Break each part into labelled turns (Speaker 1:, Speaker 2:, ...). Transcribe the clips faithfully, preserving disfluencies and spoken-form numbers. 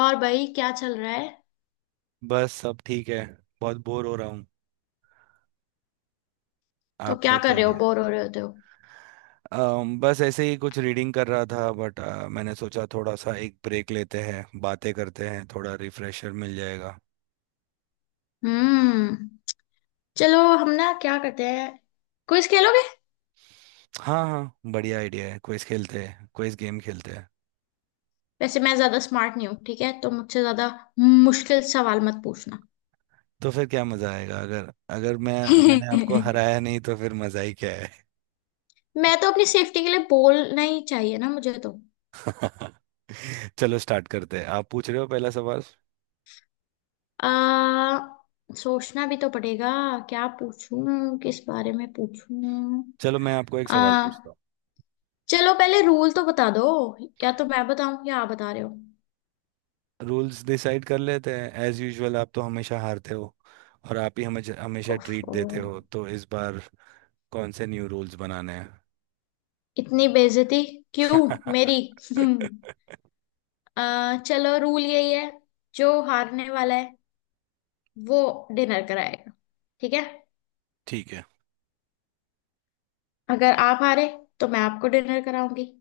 Speaker 1: और भाई क्या चल रहा है।
Speaker 2: बस सब ठीक है। बहुत बोर हो रहा हूँ।
Speaker 1: तो
Speaker 2: आप
Speaker 1: क्या कर रहे हो,
Speaker 2: बताइए।
Speaker 1: बोर हो रहे होते हो।
Speaker 2: अम, बस ऐसे ही कुछ रीडिंग कर रहा था बट मैंने सोचा थोड़ा सा एक ब्रेक लेते हैं, बातें करते हैं, थोड़ा रिफ्रेशर मिल जाएगा।
Speaker 1: हम्म। चलो हम ना क्या करते हैं, क्विज खेलोगे।
Speaker 2: हाँ हाँ, बढ़िया आइडिया है, क्विज खेलते हैं, क्विज गेम खेलते हैं।
Speaker 1: वैसे मैं ज्यादा स्मार्ट नहीं हूँ, ठीक है, तो मुझसे ज्यादा मुश्किल सवाल मत पूछना।
Speaker 2: तो फिर क्या मजा आएगा, अगर अगर मैं, मैंने आपको हराया नहीं तो फिर मजा ही क्या है।
Speaker 1: मैं तो अपनी सेफ्टी के लिए बोलना ही चाहिए ना मुझे तो।
Speaker 2: चलो स्टार्ट करते हैं, आप पूछ रहे हो पहला सवाल।
Speaker 1: आ, सोचना भी तो पड़ेगा। क्या पूछूं, किस बारे में पूछूं।
Speaker 2: चलो मैं आपको एक
Speaker 1: आ,
Speaker 2: सवाल पूछता हूँ।
Speaker 1: चलो पहले रूल तो बता दो। या तो मैं बताऊं या आप बता रहे हो।
Speaker 2: रूल्स डिसाइड कर लेते हैं, एज यूजुअल आप तो हमेशा हारते हो और आप ही हमें हमेशा ट्रीट
Speaker 1: ओफो,
Speaker 2: देते हो, तो इस बार कौन से न्यू रूल्स बनाने हैं।
Speaker 1: इतनी बेइज्जती क्यों मेरी। हम्म। आ, चलो रूल यही है, जो हारने वाला है वो डिनर कराएगा। ठीक है।
Speaker 2: ठीक है।
Speaker 1: अगर आप हारे तो मैं आपको डिनर कराऊंगी।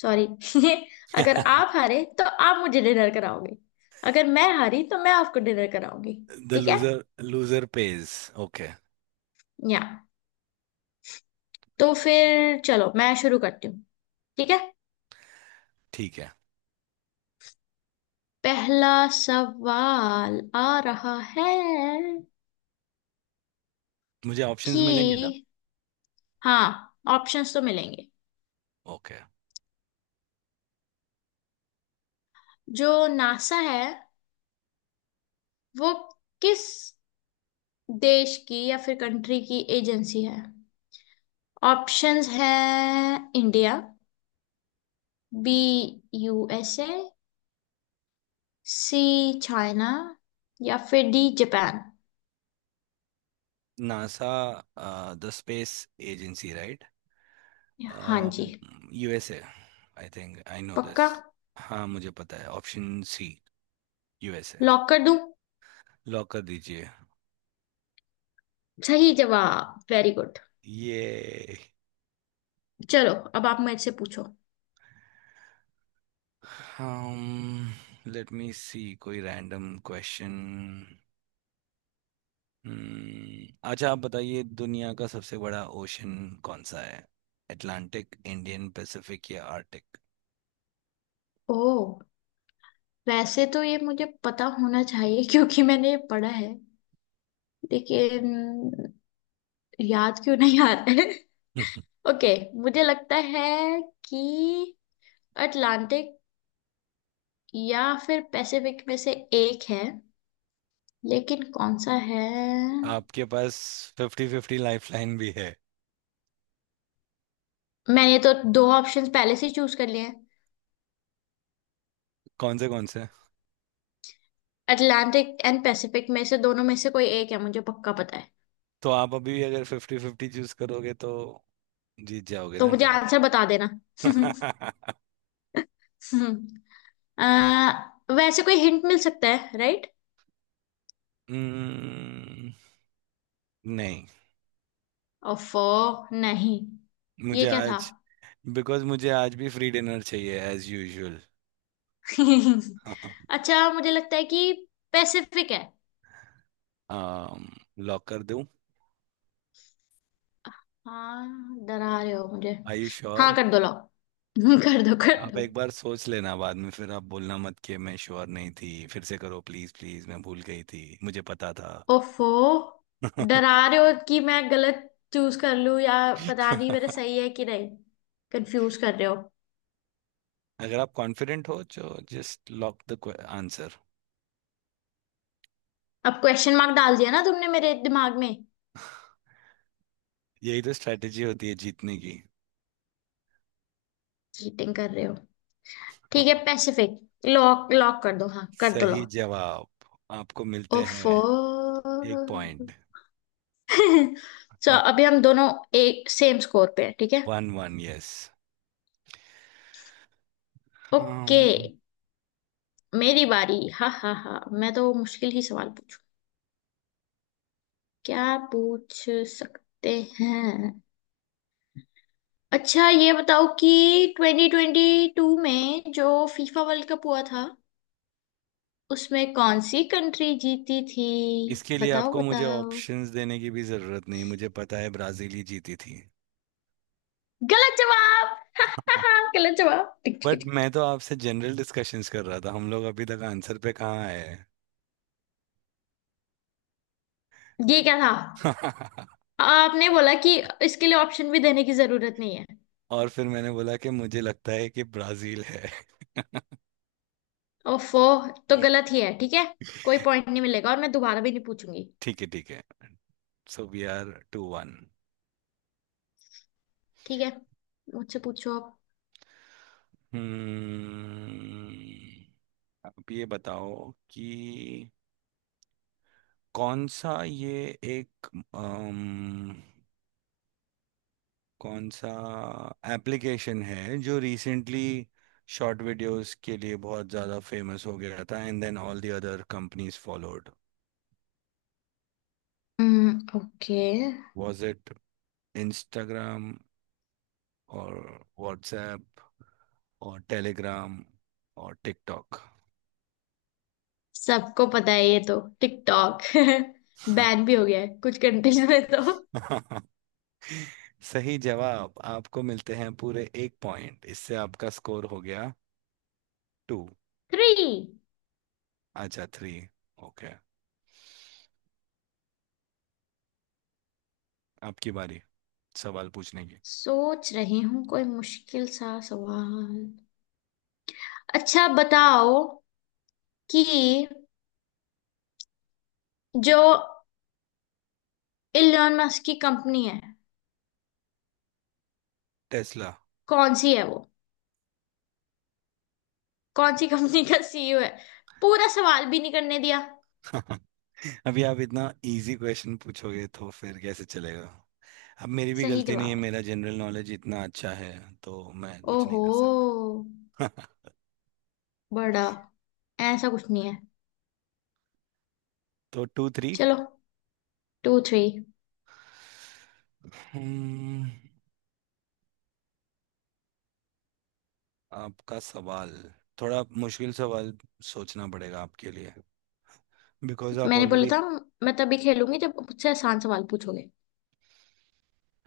Speaker 1: सॉरी। अगर आप हारे तो आप मुझे डिनर कराओगे। अगर मैं हारी तो मैं आपको डिनर कराऊंगी।
Speaker 2: द
Speaker 1: ठीक है।
Speaker 2: Loser loser pays. ओके।
Speaker 1: या तो फिर चलो मैं शुरू करती हूँ। ठीक है।
Speaker 2: ठीक है।
Speaker 1: पहला सवाल आ रहा है
Speaker 2: मुझे ऑप्शंस मिलेंगे ना?
Speaker 1: कि। हाँ, ऑप्शंस तो मिलेंगे।
Speaker 2: ओके।
Speaker 1: जो नासा है वो किस देश की या फिर कंट्री की एजेंसी है। ऑप्शंस है India, B USA, C China, या फिर D Japan.
Speaker 2: NASA the space agency, right.
Speaker 1: हाँ जी।
Speaker 2: U S A. I think I know this.
Speaker 1: पक्का।
Speaker 2: हाँ मुझे पता है, option C, U S A.
Speaker 1: Lock कर दूं।
Speaker 2: लॉक कर दीजिए।
Speaker 1: सही जवाब, वेरी गुड।
Speaker 2: ये।
Speaker 1: चलो अब आप मेरे से पूछो।
Speaker 2: um लेट मी सी, कोई रैंडम क्वेश्चन। अच्छा आप बताइए, दुनिया का सबसे बड़ा ओशन कौन सा है? अटलांटिक, इंडियन, पैसिफिक या आर्टिक?
Speaker 1: ओह, वैसे तो ये मुझे पता होना चाहिए। क्योंकि मैंने ये पढ़ा है, लेकिन याद क्यों नहीं आ रहा है। ओके, मुझे लगता है कि अटलांटिक या फिर पैसिफिक में से एक है, लेकिन कौन सा है।
Speaker 2: आपके पास फिफ्टी फिफ्टी लाइफलाइन भी है।
Speaker 1: मैंने तो दो ऑप्शंस पहले से चूज कर लिए हैं।
Speaker 2: कौन से कौन से?
Speaker 1: अटलांटिक एंड पैसिफिक में से, दोनों में से कोई एक है मुझे पक्का पता है।
Speaker 2: तो आप अभी भी अगर फिफ्टी फिफ्टी चूज करोगे तो जीत जाओगे
Speaker 1: तो
Speaker 2: ना
Speaker 1: मुझे
Speaker 2: डायरेक्ट?
Speaker 1: आंसर बता देना। अह, वैसे कोई हिंट मिल सकता है, राइट।
Speaker 2: हम्म, नहीं।
Speaker 1: ओफो। नहीं। ये
Speaker 2: मुझे
Speaker 1: क्या था।
Speaker 2: आज, बिकॉज मुझे आज भी फ्री डिनर चाहिए एज यूजुअल।
Speaker 1: अच्छा मुझे लगता है कि पैसिफिक है।
Speaker 2: लॉक कर दूं?
Speaker 1: हाँ, डरा रहे हो मुझे।
Speaker 2: आर यू
Speaker 1: हाँ
Speaker 2: श्योर?
Speaker 1: कर दो, लाओ। कर दो कर
Speaker 2: आप
Speaker 1: दो।
Speaker 2: एक बार सोच लेना, बाद में फिर आप बोलना मत कि मैं श्योर नहीं थी, फिर से करो प्लीज प्लीज, मैं भूल गई थी, मुझे पता था।
Speaker 1: ओफो, डरा रहे हो कि मैं गलत चूज कर लूं। या पता नहीं मेरा सही है कि नहीं, कंफ्यूज कर रहे हो।
Speaker 2: अगर आप कॉन्फिडेंट हो तो जस्ट लॉक द आंसर।
Speaker 1: अब क्वेश्चन मार्क डाल दिया ना तुमने मेरे दिमाग में।
Speaker 2: यही तो स्ट्रेटेजी होती है जीतने की।
Speaker 1: चीटिंग कर रहे हो। ठीक है, पैसिफिक। लॉक लॉक कर दो, हाँ कर दो
Speaker 2: सही
Speaker 1: लॉक।
Speaker 2: जवाब। आपको मिलते
Speaker 1: ओफो।
Speaker 2: हैं एक पॉइंट।
Speaker 1: सो अभी हम दोनों एक सेम स्कोर पे हैं, ठीक है।
Speaker 2: One one, yes.
Speaker 1: Okay,
Speaker 2: um,
Speaker 1: मेरी बारी। हा हा हा, मैं तो मुश्किल ही सवाल पूछ, क्या पूछ सकते हैं। अच्छा ये बताओ कि ट्वेंटी ट्वेंटी टू में जो फीफा वर्ल्ड कप हुआ था उसमें कौन सी कंट्री जीती थी।
Speaker 2: इसके लिए
Speaker 1: बताओ
Speaker 2: आपको मुझे
Speaker 1: बताओ।
Speaker 2: ऑप्शंस देने की भी जरूरत नहीं, मुझे पता है ब्राजील ही जीती थी।
Speaker 1: गलत जवाब। गलत जवाब, टिक टिक
Speaker 2: बट
Speaker 1: टिक।
Speaker 2: मैं तो आपसे जनरल डिस्कशंस कर रहा था, हम लोग अभी तक आंसर पे कहाँ आए?
Speaker 1: ये क्या था।
Speaker 2: हैं।
Speaker 1: आपने बोला कि इसके लिए ऑप्शन भी देने की जरूरत नहीं है।
Speaker 2: और फिर मैंने बोला कि मुझे लगता है कि ब्राजील है।
Speaker 1: ओफो, तो गलत ही है, ठीक है, कोई पॉइंट नहीं मिलेगा और मैं दोबारा भी नहीं पूछूंगी।
Speaker 2: ठीक है ठीक है। So we are two one.
Speaker 1: ठीक है, मुझसे पूछो आप।
Speaker 2: हम्म। अब ये बताओ कि कौन सा ये एक, अम, कौन सा एप्लीकेशन है जो रिसेंटली शॉर्ट वीडियोस के लिए बहुत ज़्यादा फेमस हो गया था, and then all the other companies followed.
Speaker 1: Okay.
Speaker 2: Was it Instagram और व्हाट्सएप और टेलीग्राम और टिकटॉक?
Speaker 1: सबको पता है, ये तो टिकटॉक।
Speaker 2: हाँ।
Speaker 1: बैन भी हो गया है कुछ कंट्रीज में तो।
Speaker 2: सही जवाब। आपको मिलते हैं पूरे एक पॉइंट। इससे आपका स्कोर हो गया टू।
Speaker 1: थ्री।
Speaker 2: अच्छा थ्री। ओके। आपकी बारी सवाल पूछने की।
Speaker 1: सोच रही हूँ कोई मुश्किल सा सवाल। अच्छा बताओ कि जो इलोन मस्क की कंपनी है,
Speaker 2: टेस्ला।
Speaker 1: कौन सी है वो, कौन सी कंपनी का सीईओ है। पूरा सवाल भी नहीं करने दिया।
Speaker 2: अभी आप इतना इजी क्वेश्चन पूछोगे तो फिर कैसे चलेगा। अब मेरी भी
Speaker 1: सही
Speaker 2: गलती नहीं है,
Speaker 1: जवाब है।
Speaker 2: मेरा जनरल नॉलेज इतना अच्छा है तो मैं कुछ नहीं
Speaker 1: ओहो,
Speaker 2: कर सकता।
Speaker 1: बड़ा, ऐसा कुछ नहीं है।
Speaker 2: तो टू थ्री।
Speaker 1: चलो टू थ्री।
Speaker 2: आपका सवाल। थोड़ा मुश्किल सवाल, सोचना पड़ेगा आपके लिए, बिकॉज आप
Speaker 1: मैंने बोला
Speaker 2: ऑलरेडी।
Speaker 1: था मैं तभी खेलूंगी जब मुझसे आसान सवाल पूछोगे।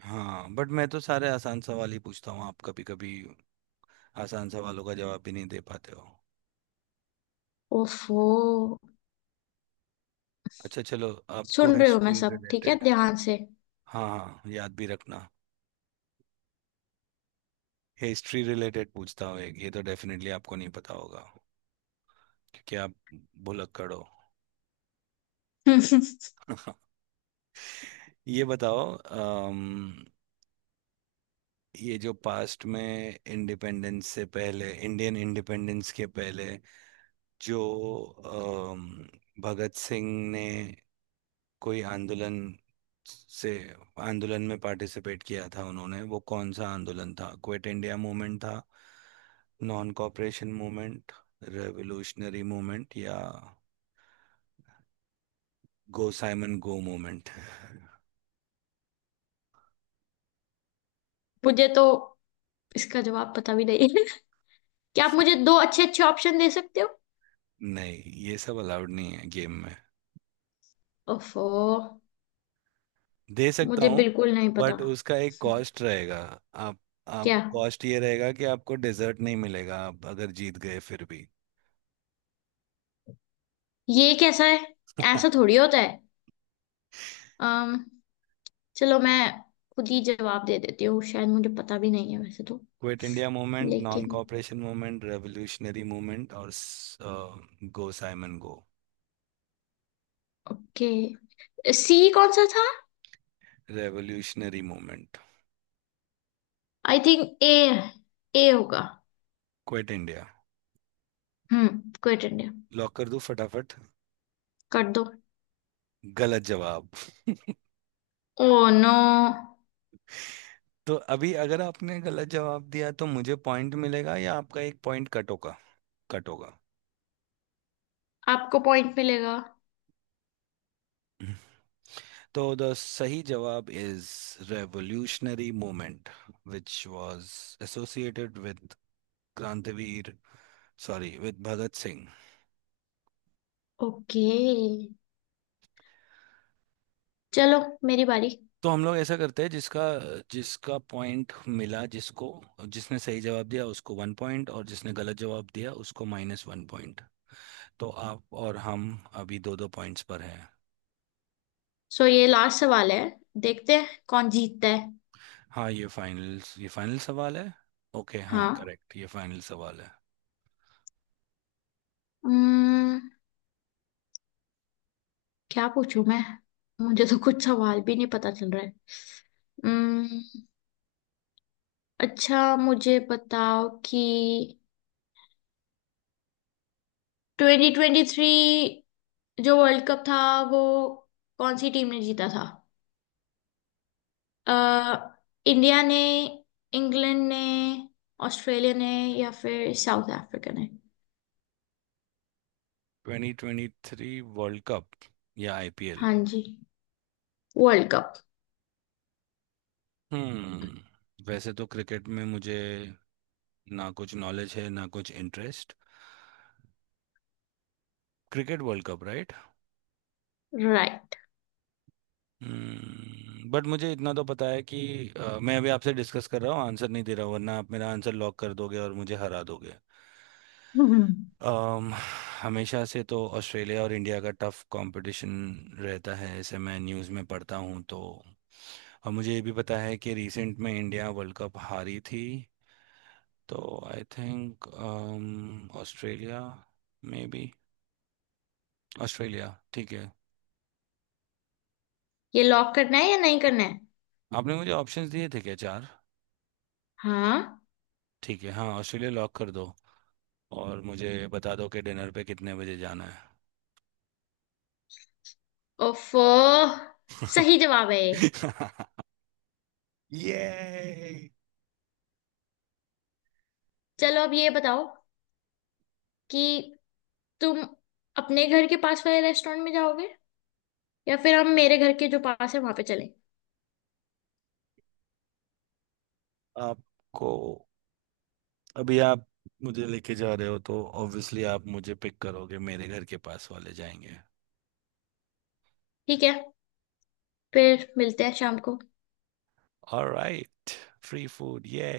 Speaker 2: हाँ बट मैं तो सारे आसान सवाल ही पूछता हूँ, आप कभी कभी आसान सवालों का जवाब भी नहीं दे पाते हो।
Speaker 1: ओफो।
Speaker 2: अच्छा चलो, आपको
Speaker 1: सुन रहे हो, मैं
Speaker 2: हिस्ट्री
Speaker 1: सब ठीक है
Speaker 2: रिलेटेड।
Speaker 1: ध्यान से।
Speaker 2: हाँ हाँ, याद भी रखना। हिस्ट्री रिलेटेड पूछता हूँ एक, ये तो डेफिनेटली आपको नहीं पता होगा क्योंकि आप भुलक्कड़ हो। ये बताओ, अम, ये जो पास्ट में इंडिपेंडेंस से पहले, इंडियन इंडिपेंडेंस के पहले, जो अम, भगत सिंह ने कोई आंदोलन से आंदोलन में पार्टिसिपेट किया था, उन्होंने वो कौन सा आंदोलन था? क्विट इंडिया मूवमेंट था, non cooperation movement, revolutionary movement या गो साइमन गो मूवमेंट।
Speaker 1: मुझे तो इसका जवाब पता भी नहीं है। क्या आप मुझे दो अच्छे अच्छे ऑप्शन दे सकते हो।
Speaker 2: नहीं, ये सब अलाउड नहीं है गेम में।
Speaker 1: ओफो,
Speaker 2: दे सकता
Speaker 1: मुझे
Speaker 2: हूँ
Speaker 1: बिल्कुल नहीं पता।
Speaker 2: बट उसका एक कॉस्ट रहेगा। आप आप
Speaker 1: क्या,
Speaker 2: कॉस्ट ये रहेगा कि आपको डिजर्ट नहीं मिलेगा, आप अगर जीत गए फिर भी।
Speaker 1: ये कैसा है, ऐसा थोड़ी होता है। अम चलो मैं खुद ही जवाब दे देती हूँ, शायद मुझे पता भी नहीं है वैसे तो।
Speaker 2: क्विट इंडिया मूवमेंट, नॉन
Speaker 1: लेकिन
Speaker 2: कॉपरेशन मूवमेंट, रेवोल्यूशनरी मूवमेंट और go Simon go.
Speaker 1: Okay, C कौन सा था।
Speaker 2: Revolutionary movement.
Speaker 1: I think A, A होगा।
Speaker 2: Quit India.
Speaker 1: हम्म, क्विट इंडिया।
Speaker 2: लॉक कर दूं फटाफट?
Speaker 1: कर दो।
Speaker 2: गलत जवाब।
Speaker 1: Oh no.
Speaker 2: तो अभी अगर आपने गलत जवाब दिया तो मुझे पॉइंट मिलेगा या आपका एक पॉइंट कट होगा? कट होगा।
Speaker 1: आपको पॉइंट मिलेगा।
Speaker 2: तो द सही जवाब is revolutionary movement, which was associated with क्रांतिवीर, sorry with Bhagat Singh.
Speaker 1: Okay, चलो मेरी बारी।
Speaker 2: तो हम लोग ऐसा करते हैं, जिसका जिसका पॉइंट मिला, जिसको जिसने सही जवाब दिया उसको वन पॉइंट और जिसने गलत जवाब दिया उसको माइनस वन पॉइंट। तो आप और हम अभी दो दो पॉइंट्स पर हैं।
Speaker 1: सो ये लास्ट सवाल है, देखते हैं कौन जीतता है।
Speaker 2: हाँ, ये फाइनल ये फाइनल सवाल है। ओके, हाँ
Speaker 1: हाँ।
Speaker 2: करेक्ट, ये फाइनल सवाल है।
Speaker 1: हम्म, क्या पूछूं मैं, मुझे तो कुछ सवाल भी नहीं पता चल रहा है। हम्म। अच्छा मुझे बताओ कि ट्वेंटी ट्वेंटी थ्री जो वर्ल्ड कप था वो कौन सी टीम ने जीता था। अ, इंडिया ने, इंग्लैंड ने, ऑस्ट्रेलिया ने, या फिर साउथ अफ्रीका ने।
Speaker 2: Twenty twenty three world Cup या आई पी एल?
Speaker 1: हाँ जी, वर्ल्ड कप।
Speaker 2: हम्म वैसे तो क्रिकेट में मुझे ना कुछ नॉलेज है ना कुछ interest. Cricket World Cup.
Speaker 1: Right.
Speaker 2: हम्म बट मुझे इतना तो पता है कि अ, मैं अभी आपसे डिस्कस कर रहा हूँ, आंसर नहीं दे रहा हूँ, वरना आप मेरा आंसर लॉक कर दोगे और मुझे हरा दोगे। अम, हमेशा से तो ऑस्ट्रेलिया और इंडिया का टफ कंपटीशन रहता है ऐसे, मैं न्यूज़ में पढ़ता हूँ तो। और मुझे ये भी पता है कि रिसेंट में इंडिया वर्ल्ड कप हारी थी, तो I think Australia, maybe Australia, ठीक है।
Speaker 1: ये लॉक करना है या नहीं करना है।
Speaker 2: आपने मुझे ऑप्शंस दिए थे क्या, चार?
Speaker 1: हाँ।
Speaker 2: ठीक है, हाँ ऑस्ट्रेलिया लॉक कर दो और मुझे बता दो कि डिनर पे कितने बजे जाना है।
Speaker 1: ओफ, सही जवाब है ये।
Speaker 2: ये।
Speaker 1: चलो अब ये बताओ कि तुम अपने घर के पास वाले रेस्टोरेंट में जाओगे, या फिर हम मेरे घर के जो पास है वहां पे चलें।
Speaker 2: आपको, अभी आप मुझे लेके जा रहे हो तो ऑब्वियसली आप मुझे पिक करोगे, मेरे घर के पास वाले जाएंगे।
Speaker 1: ठीक है, फिर मिलते हैं शाम को।
Speaker 2: ऑलराइट। Free food. ये।